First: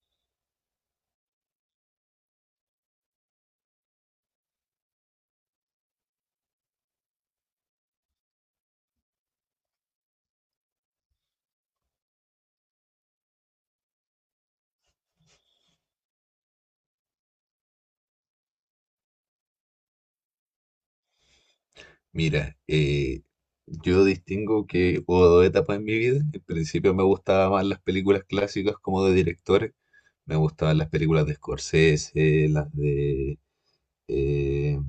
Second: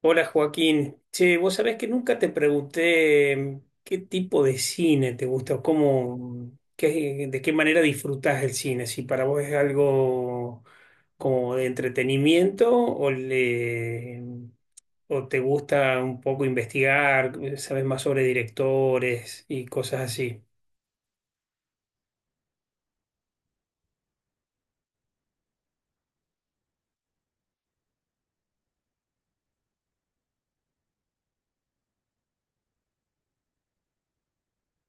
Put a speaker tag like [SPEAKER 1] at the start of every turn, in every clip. [SPEAKER 1] Hola Joaquín, che, vos sabés que nunca te pregunté qué tipo de cine te gusta o cómo, de qué manera disfrutás el cine, si para vos es algo como de entretenimiento o te gusta un poco investigar, sabes más sobre directores y cosas así.
[SPEAKER 2] Mira, yo distingo que hubo dos etapas en mi vida. En principio me gustaban más las películas clásicas como de directores. Me gustaban las películas de Scorsese, las de... eh,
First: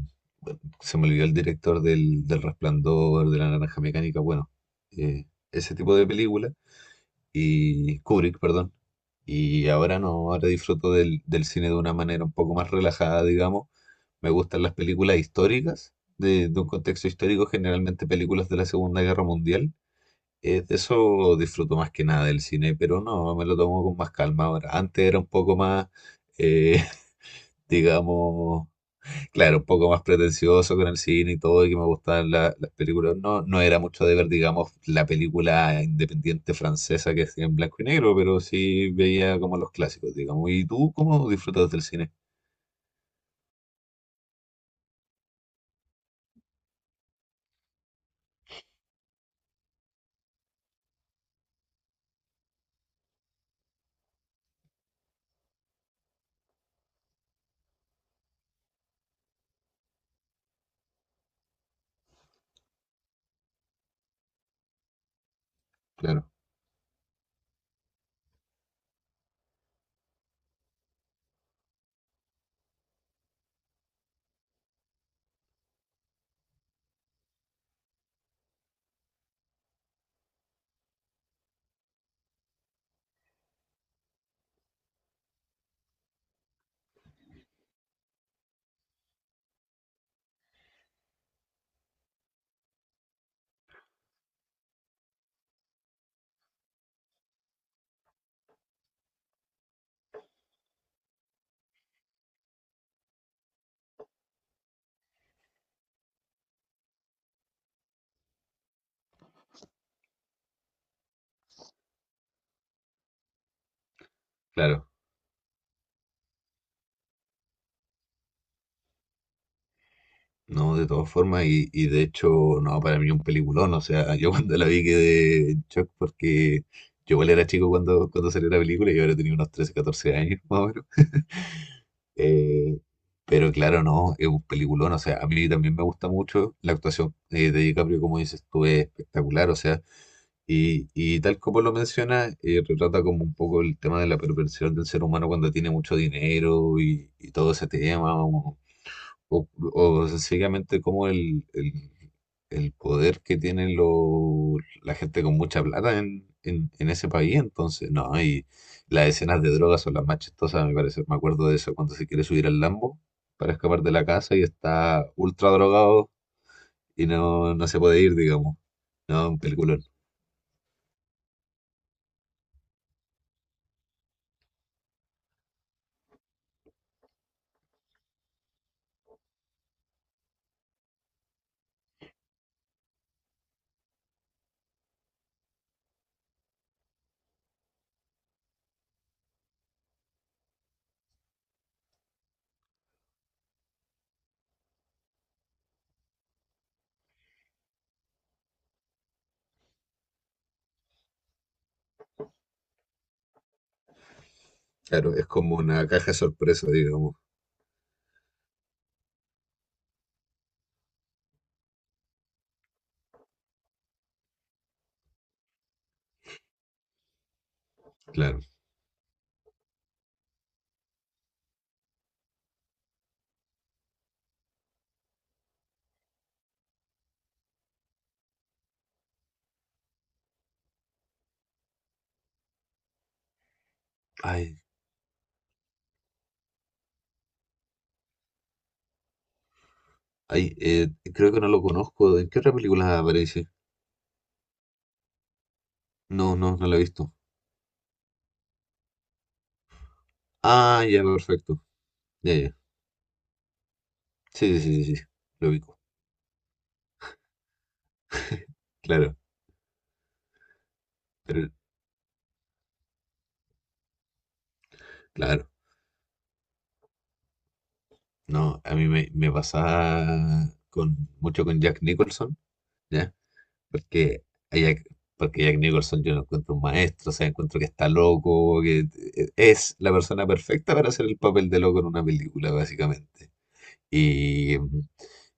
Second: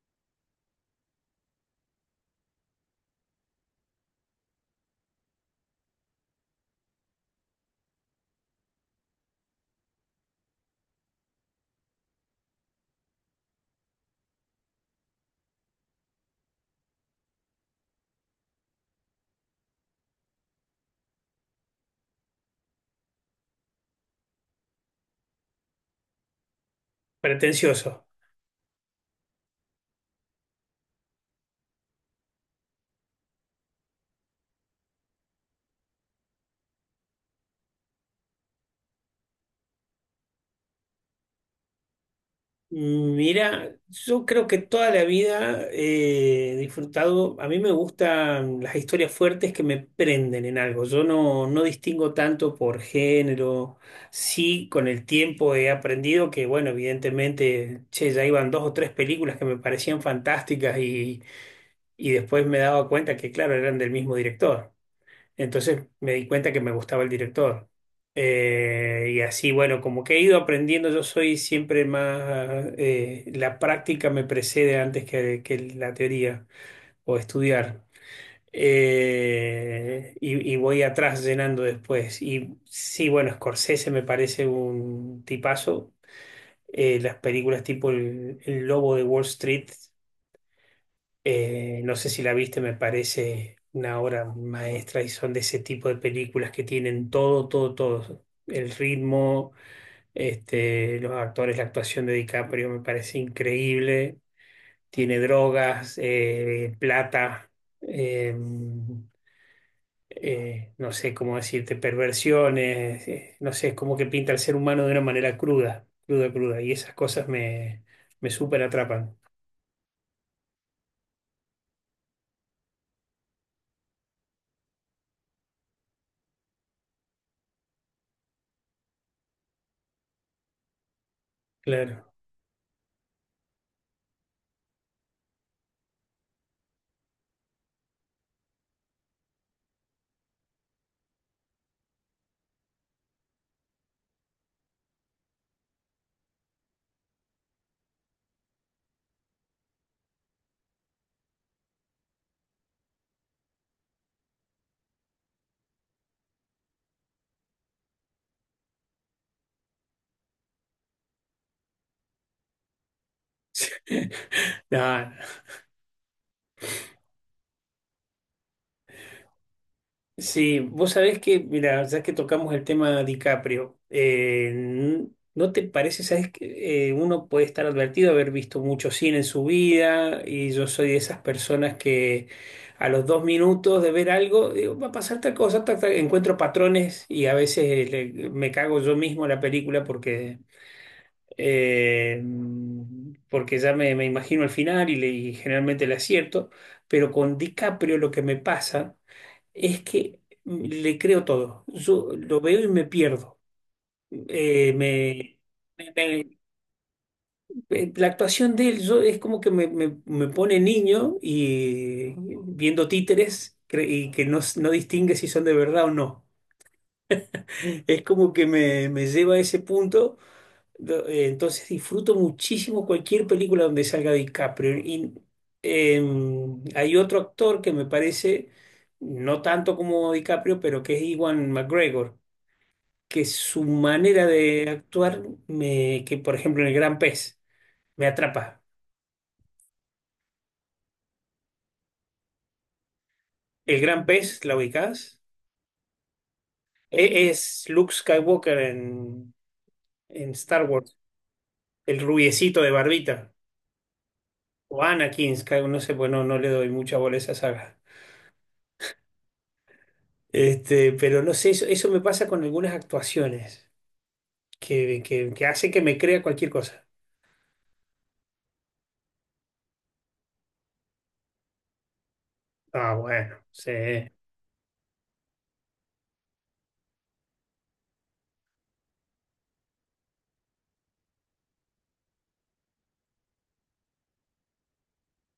[SPEAKER 2] se me olvidó el director del Resplandor, de La Naranja Mecánica, bueno, eh, ese tipo de películas. Y Kubrick, perdón. Y ahora no, ahora disfruto del cine de una manera un poco más relajada, digamos, me gustan las películas históricas, de un contexto histórico, generalmente películas de la Segunda Guerra Mundial. De eso disfruto más que nada del cine, pero no, me lo tomo con más calma ahora. Antes era un poco más, eh,
[SPEAKER 1] Pretencioso.
[SPEAKER 2] digamos, claro, un poco más pretencioso con el cine y todo, y que me gustaban las películas. No, no era mucho de ver, digamos, la película independiente francesa que es en blanco y negro, pero sí veía como los clásicos, digamos. ¿Y tú cómo disfrutas del cine?
[SPEAKER 1] Mira, yo creo que toda la vida he disfrutado, a mí me gustan las historias fuertes que me prenden en algo, yo no distingo tanto por género, sí con el tiempo he aprendido que, bueno, evidentemente, che, ya iban dos o tres películas que me parecían fantásticas y después me daba cuenta que, claro, eran del mismo director. Entonces me di
[SPEAKER 2] Claro,
[SPEAKER 1] cuenta que me gustaba el director. Y así, bueno, como que he ido aprendiendo, yo soy siempre más, la práctica me precede antes que la teoría o estudiar. Y voy atrás llenando después. Y sí, bueno, Scorsese me parece un tipazo. Las películas tipo El Lobo de Wall Street no sé si la viste, me parece una obra maestra y son de ese tipo de películas que tienen todo, todo, todo. El ritmo, este, los actores, la actuación de DiCaprio me parece increíble. Tiene drogas, plata, eh, no sé cómo decirte, perversiones, no sé, es como que pinta al ser humano
[SPEAKER 2] claro.
[SPEAKER 1] de una manera cruda, cruda, cruda. Y esas cosas me súper atrapan.
[SPEAKER 2] No, de todas formas, y de hecho, no, para mí un peliculón, o sea, yo cuando la vi quedé en shock porque yo igual era chico cuando, cuando salió la película, yo ahora tenía unos 13 14 años más o menos.
[SPEAKER 1] Claro.
[SPEAKER 2] Eh, pero claro, no, es un peliculón, o sea, a mí también me gusta mucho la actuación de DiCaprio, como dices tú, es espectacular, o sea, y tal como lo menciona, retrata como un poco el tema de la perversión del ser humano cuando tiene mucho dinero y todo ese tema, o sencillamente como el poder que tienen la gente con mucha plata en, en ese país. Entonces, no, y las escenas de drogas son las más chistosas, me parece. Me acuerdo de eso cuando se quiere subir al Lambo para escapar de la casa y está
[SPEAKER 1] No.
[SPEAKER 2] ultra drogado y no, no se puede ir, digamos. No, un peliculón.
[SPEAKER 1] Sí, vos sabés que, mira, ya que tocamos el tema DiCaprio, ¿no te parece? Sabes que uno puede estar advertido de haber visto mucho cine en su vida y yo soy de esas personas que a los dos minutos de ver algo, digo, va a pasar tal cosa, tal, tal", encuentro patrones y a veces me cago yo mismo en la película eh, porque me imagino el final y generalmente le acierto, pero con DiCaprio lo que me pasa es que le creo todo. Yo lo veo y me pierdo. Eh,
[SPEAKER 2] Claro, es
[SPEAKER 1] me,
[SPEAKER 2] como una
[SPEAKER 1] me-
[SPEAKER 2] caja de
[SPEAKER 1] me-
[SPEAKER 2] sorpresa, digamos.
[SPEAKER 1] la actuación de él yo, es como que me pone niño y viendo títeres y que no, no distingue si son de verdad o no. Es como
[SPEAKER 2] Claro.
[SPEAKER 1] que me lleva a ese punto. Entonces disfruto muchísimo cualquier película donde salga DiCaprio. Y hay otro actor que me parece, no tanto como DiCaprio, pero que es Iwan McGregor que su manera
[SPEAKER 2] Ay,
[SPEAKER 1] de actuar me, que por ejemplo en el Gran Pez, me atrapa.
[SPEAKER 2] ay, creo que no lo conozco. ¿En qué otra película aparece?
[SPEAKER 1] El Gran Pez, ¿la ubicás?
[SPEAKER 2] No, no, no la he visto.
[SPEAKER 1] Es Luke Skywalker en Star
[SPEAKER 2] Ah,
[SPEAKER 1] Wars,
[SPEAKER 2] ya, perfecto.
[SPEAKER 1] el
[SPEAKER 2] Ya, ya.
[SPEAKER 1] rubiecito de barbita,
[SPEAKER 2] Sí, sí,
[SPEAKER 1] o
[SPEAKER 2] sí, sí, sí.
[SPEAKER 1] Anakin
[SPEAKER 2] Lo
[SPEAKER 1] Skywalker, no
[SPEAKER 2] ubico.
[SPEAKER 1] sé, pues no, no le doy mucha bola a esa saga.
[SPEAKER 2] Claro.
[SPEAKER 1] Este, pero no
[SPEAKER 2] Pero,
[SPEAKER 1] sé, eso me pasa con algunas actuaciones que
[SPEAKER 2] claro.
[SPEAKER 1] hace que me crea cualquier cosa.
[SPEAKER 2] No, a mí me, me pasaba con, mucho con Jack Nicholson,
[SPEAKER 1] Ah,
[SPEAKER 2] ¿ya?
[SPEAKER 1] bueno, sí.
[SPEAKER 2] Porque a Jack, porque Jack Nicholson yo lo encuentro un maestro, o sea, encuentro que está loco, que es la persona perfecta para hacer el papel de loco en una película, básicamente. Y,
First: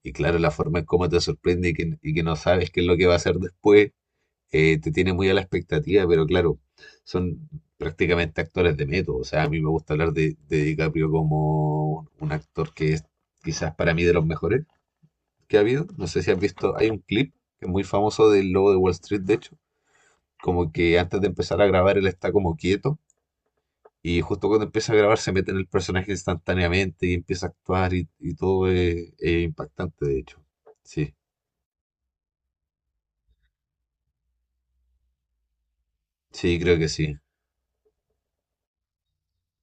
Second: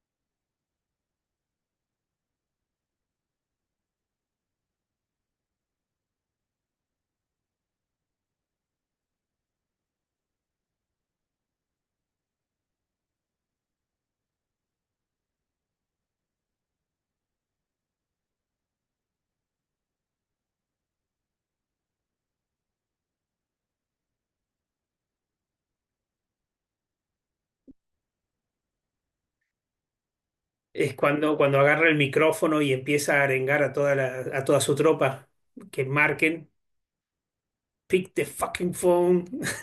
[SPEAKER 2] y claro, la forma en cómo te sorprende y que no sabes qué es lo que va a hacer después. Te tiene muy a la expectativa, pero claro, son prácticamente actores de método. O sea, a mí me gusta hablar de DiCaprio como un actor que es quizás para mí de los mejores que ha habido. No sé si has visto, hay un clip que es muy famoso del lobo de Wall Street, de hecho, como que antes de empezar a grabar él está como quieto y justo cuando empieza a grabar se mete en el personaje instantáneamente y empieza a actuar y todo es impactante, de hecho.
[SPEAKER 1] Es
[SPEAKER 2] Sí,
[SPEAKER 1] cuando agarra el micrófono y empieza a arengar a a toda su tropa que marquen.
[SPEAKER 2] sí, creo que sí,
[SPEAKER 1] Pick the fucking phone.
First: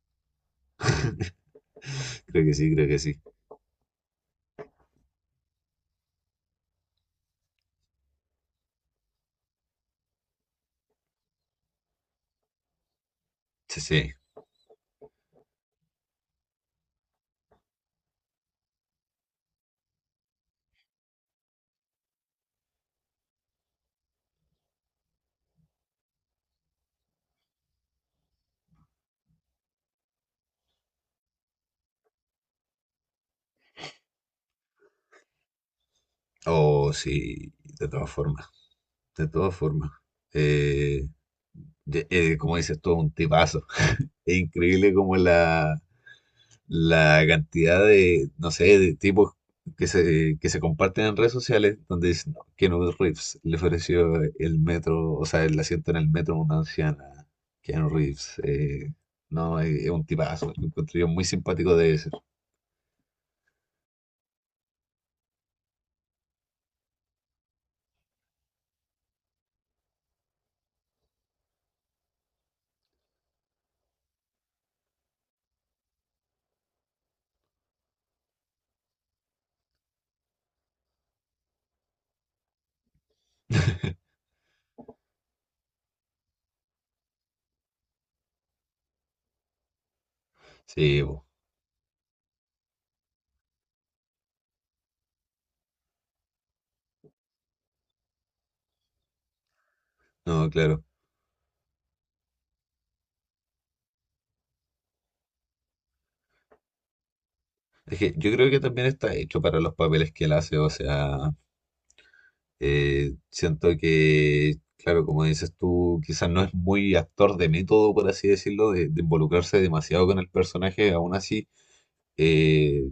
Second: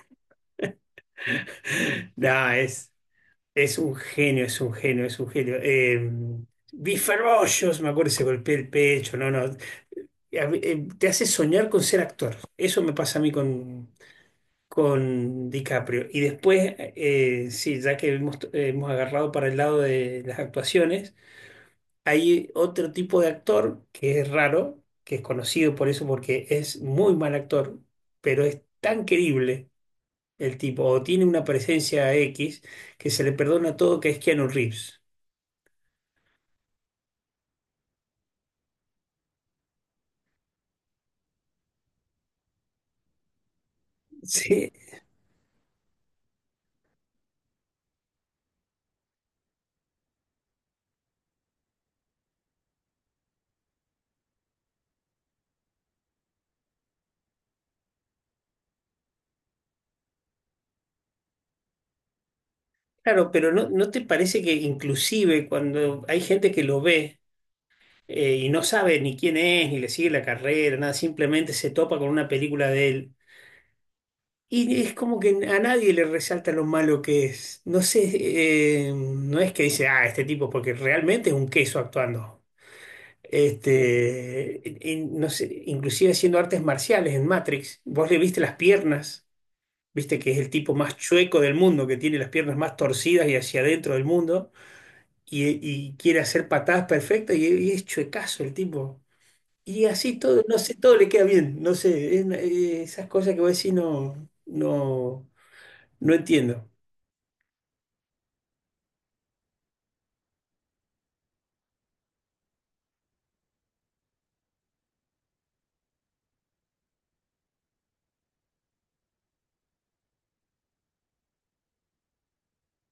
[SPEAKER 2] creo que
[SPEAKER 1] Nah,
[SPEAKER 2] sí, creo que sí.
[SPEAKER 1] es un genio, es un genio, es un genio. Vi Ferocious, me acuerdo, se golpeó el pecho, no, no. A mí, te hace soñar con ser actor. Eso me pasa a mí
[SPEAKER 2] Sí, sí.
[SPEAKER 1] con DiCaprio. Y después, sí, ya que hemos agarrado para el lado de las actuaciones, hay otro tipo de actor que es raro, que es conocido por eso porque es muy mal actor, pero es tan querible el tipo, o tiene una presencia X que se le perdona todo, que es Keanu Reeves.
[SPEAKER 2] Oh, sí, de todas formas, de todas formas. Eh, Como dices tú, un tipazo. Es
[SPEAKER 1] Sí,
[SPEAKER 2] increíble como la cantidad de, no sé, de tipos que se comparten en redes sociales donde dicen, no, Keanu Reeves le ofreció el metro, o sea, el asiento en el metro a una anciana. Keanu Reeves, no, es un tipazo, lo encuentro yo muy simpático de ese.
[SPEAKER 1] claro, pero no te parece que inclusive cuando hay gente que lo ve y no sabe ni quién es, ni le sigue la carrera, nada, simplemente se topa con una película de él y es como que a nadie le resalta lo malo que es? No sé, no es que dice, ah, este tipo, porque realmente es un queso actuando. Este, y no sé, inclusive haciendo artes marciales en Matrix, vos le viste las piernas, viste que es el tipo más
[SPEAKER 2] Sí, po.
[SPEAKER 1] chueco del mundo, que tiene las piernas más torcidas y hacia adentro del mundo, y quiere hacer patadas perfectas y es chuecazo el tipo. Y así todo,
[SPEAKER 2] No,
[SPEAKER 1] no sé,
[SPEAKER 2] claro.
[SPEAKER 1] todo le queda bien, no sé, es esas cosas que voy a decir no entiendo.
[SPEAKER 2] Es que yo creo que también está hecho para los papeles que él hace, o sea, siento que, claro, como dices tú, quizás no es muy actor de método, por así decirlo, de involucrarse demasiado con el personaje, aún así, eh,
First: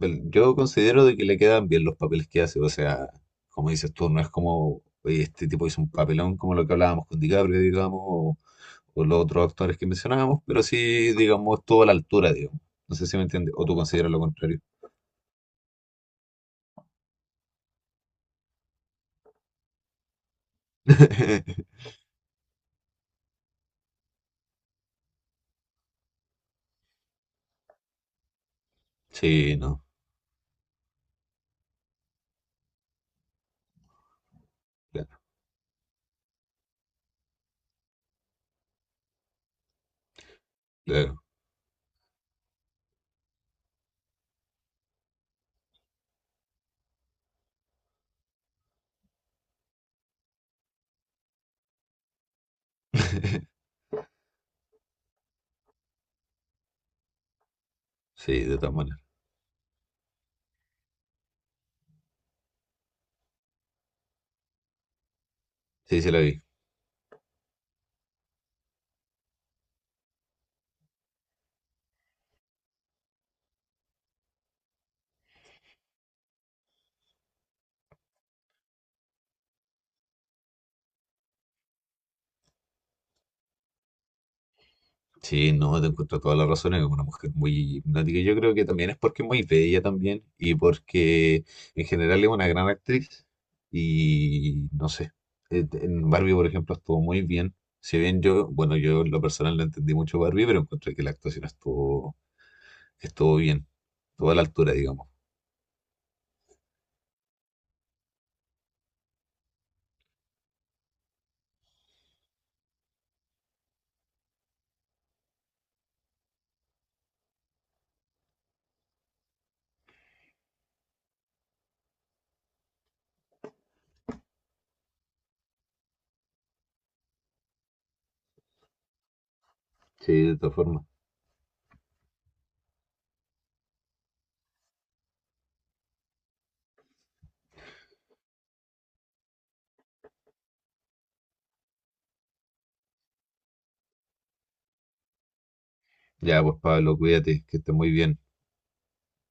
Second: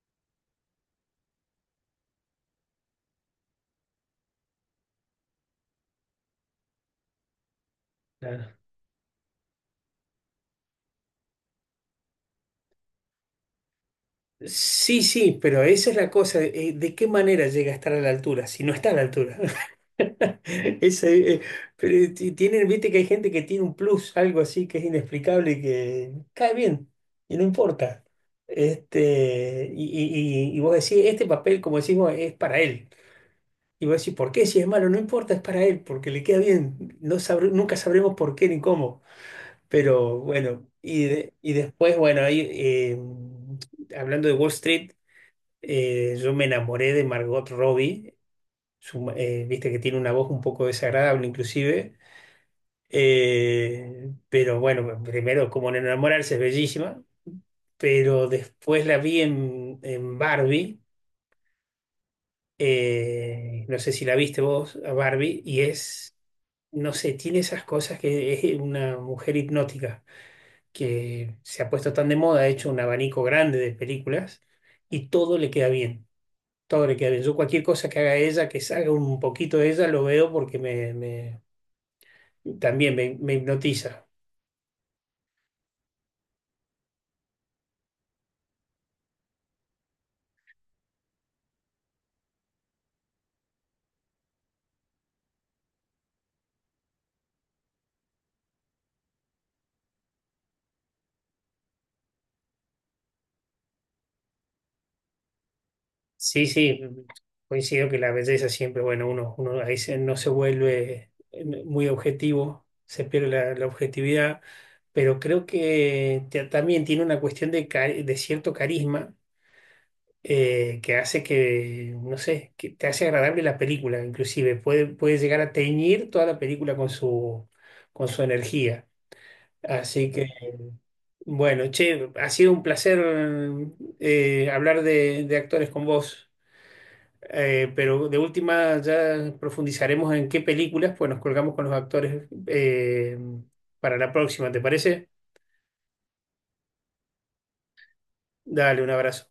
[SPEAKER 2] yo considero de que le quedan bien los papeles que hace, o sea, como dices tú, no es como, oye, este tipo hizo un papelón como lo que hablábamos con DiCaprio, digamos,
[SPEAKER 1] Claro.
[SPEAKER 2] o los otros actores que mencionábamos, pero sí, digamos, estuvo a la altura, digamos. No sé si me entiendes, o tú consideras lo contrario.
[SPEAKER 1] Sí, sí, pero esa es la cosa, ¿de qué manera llega a estar a la altura si no está a la altura? Ese, tienen, viste que hay gente que tiene un plus, algo así que es inexplicable y que cae bien y no importa.
[SPEAKER 2] Sí,
[SPEAKER 1] Este,
[SPEAKER 2] no,
[SPEAKER 1] y vos decís, este papel, como decimos, es para él. Y vos decís, ¿por qué? Si es malo, no
[SPEAKER 2] claro,
[SPEAKER 1] importa, es para él, porque le queda bien. Nunca sabremos por qué ni cómo. Pero bueno,
[SPEAKER 2] claro.
[SPEAKER 1] y después, bueno, ahí, hablando de Wall Street, yo me enamoré de Margot Robbie, viste que tiene una voz un poco desagradable inclusive, pero bueno, primero como en enamorarse es bellísima, pero
[SPEAKER 2] Sí, de todas
[SPEAKER 1] después la
[SPEAKER 2] maneras.
[SPEAKER 1] vi en Barbie, no sé si la viste vos a Barbie, y
[SPEAKER 2] Sí, se
[SPEAKER 1] es,
[SPEAKER 2] la vi.
[SPEAKER 1] no sé, tiene esas cosas que es una mujer hipnótica, que se ha puesto tan de moda, ha hecho un abanico grande de películas y todo le queda bien. Todo le queda bien. Yo cualquier cosa que haga ella, que salga un poquito de ella, lo veo porque también me hipnotiza.
[SPEAKER 2] Sí, no, te encuentro toda la razón, es una mujer muy hipnótica. Y yo creo que también es porque es muy bella también y porque en general es una gran actriz y no sé, en Barbie, por ejemplo, estuvo muy bien. Si bien yo, bueno, yo en lo personal no entendí mucho Barbie, pero encontré que la actuación estuvo, estuvo bien, estuvo a la altura, digamos.
[SPEAKER 1] Sí, sí, coincido que la belleza siempre, bueno, uno, uno ahí no se vuelve muy objetivo, se pierde la objetividad, pero creo que también tiene una cuestión de, de cierto carisma que hace que, no sé, que te hace agradable la película, inclusive puede llegar a teñir toda la película con su energía. Así
[SPEAKER 2] Sí,
[SPEAKER 1] que,
[SPEAKER 2] de todas formas.
[SPEAKER 1] bueno, che, ha sido un placer hablar de actores con vos. Pero de última ya profundizaremos en qué películas, pues nos colgamos con los actores para la próxima, ¿te parece?
[SPEAKER 2] Ya, pues Pablo, cuídate, que estés muy bien.
[SPEAKER 1] Dale, un abrazo.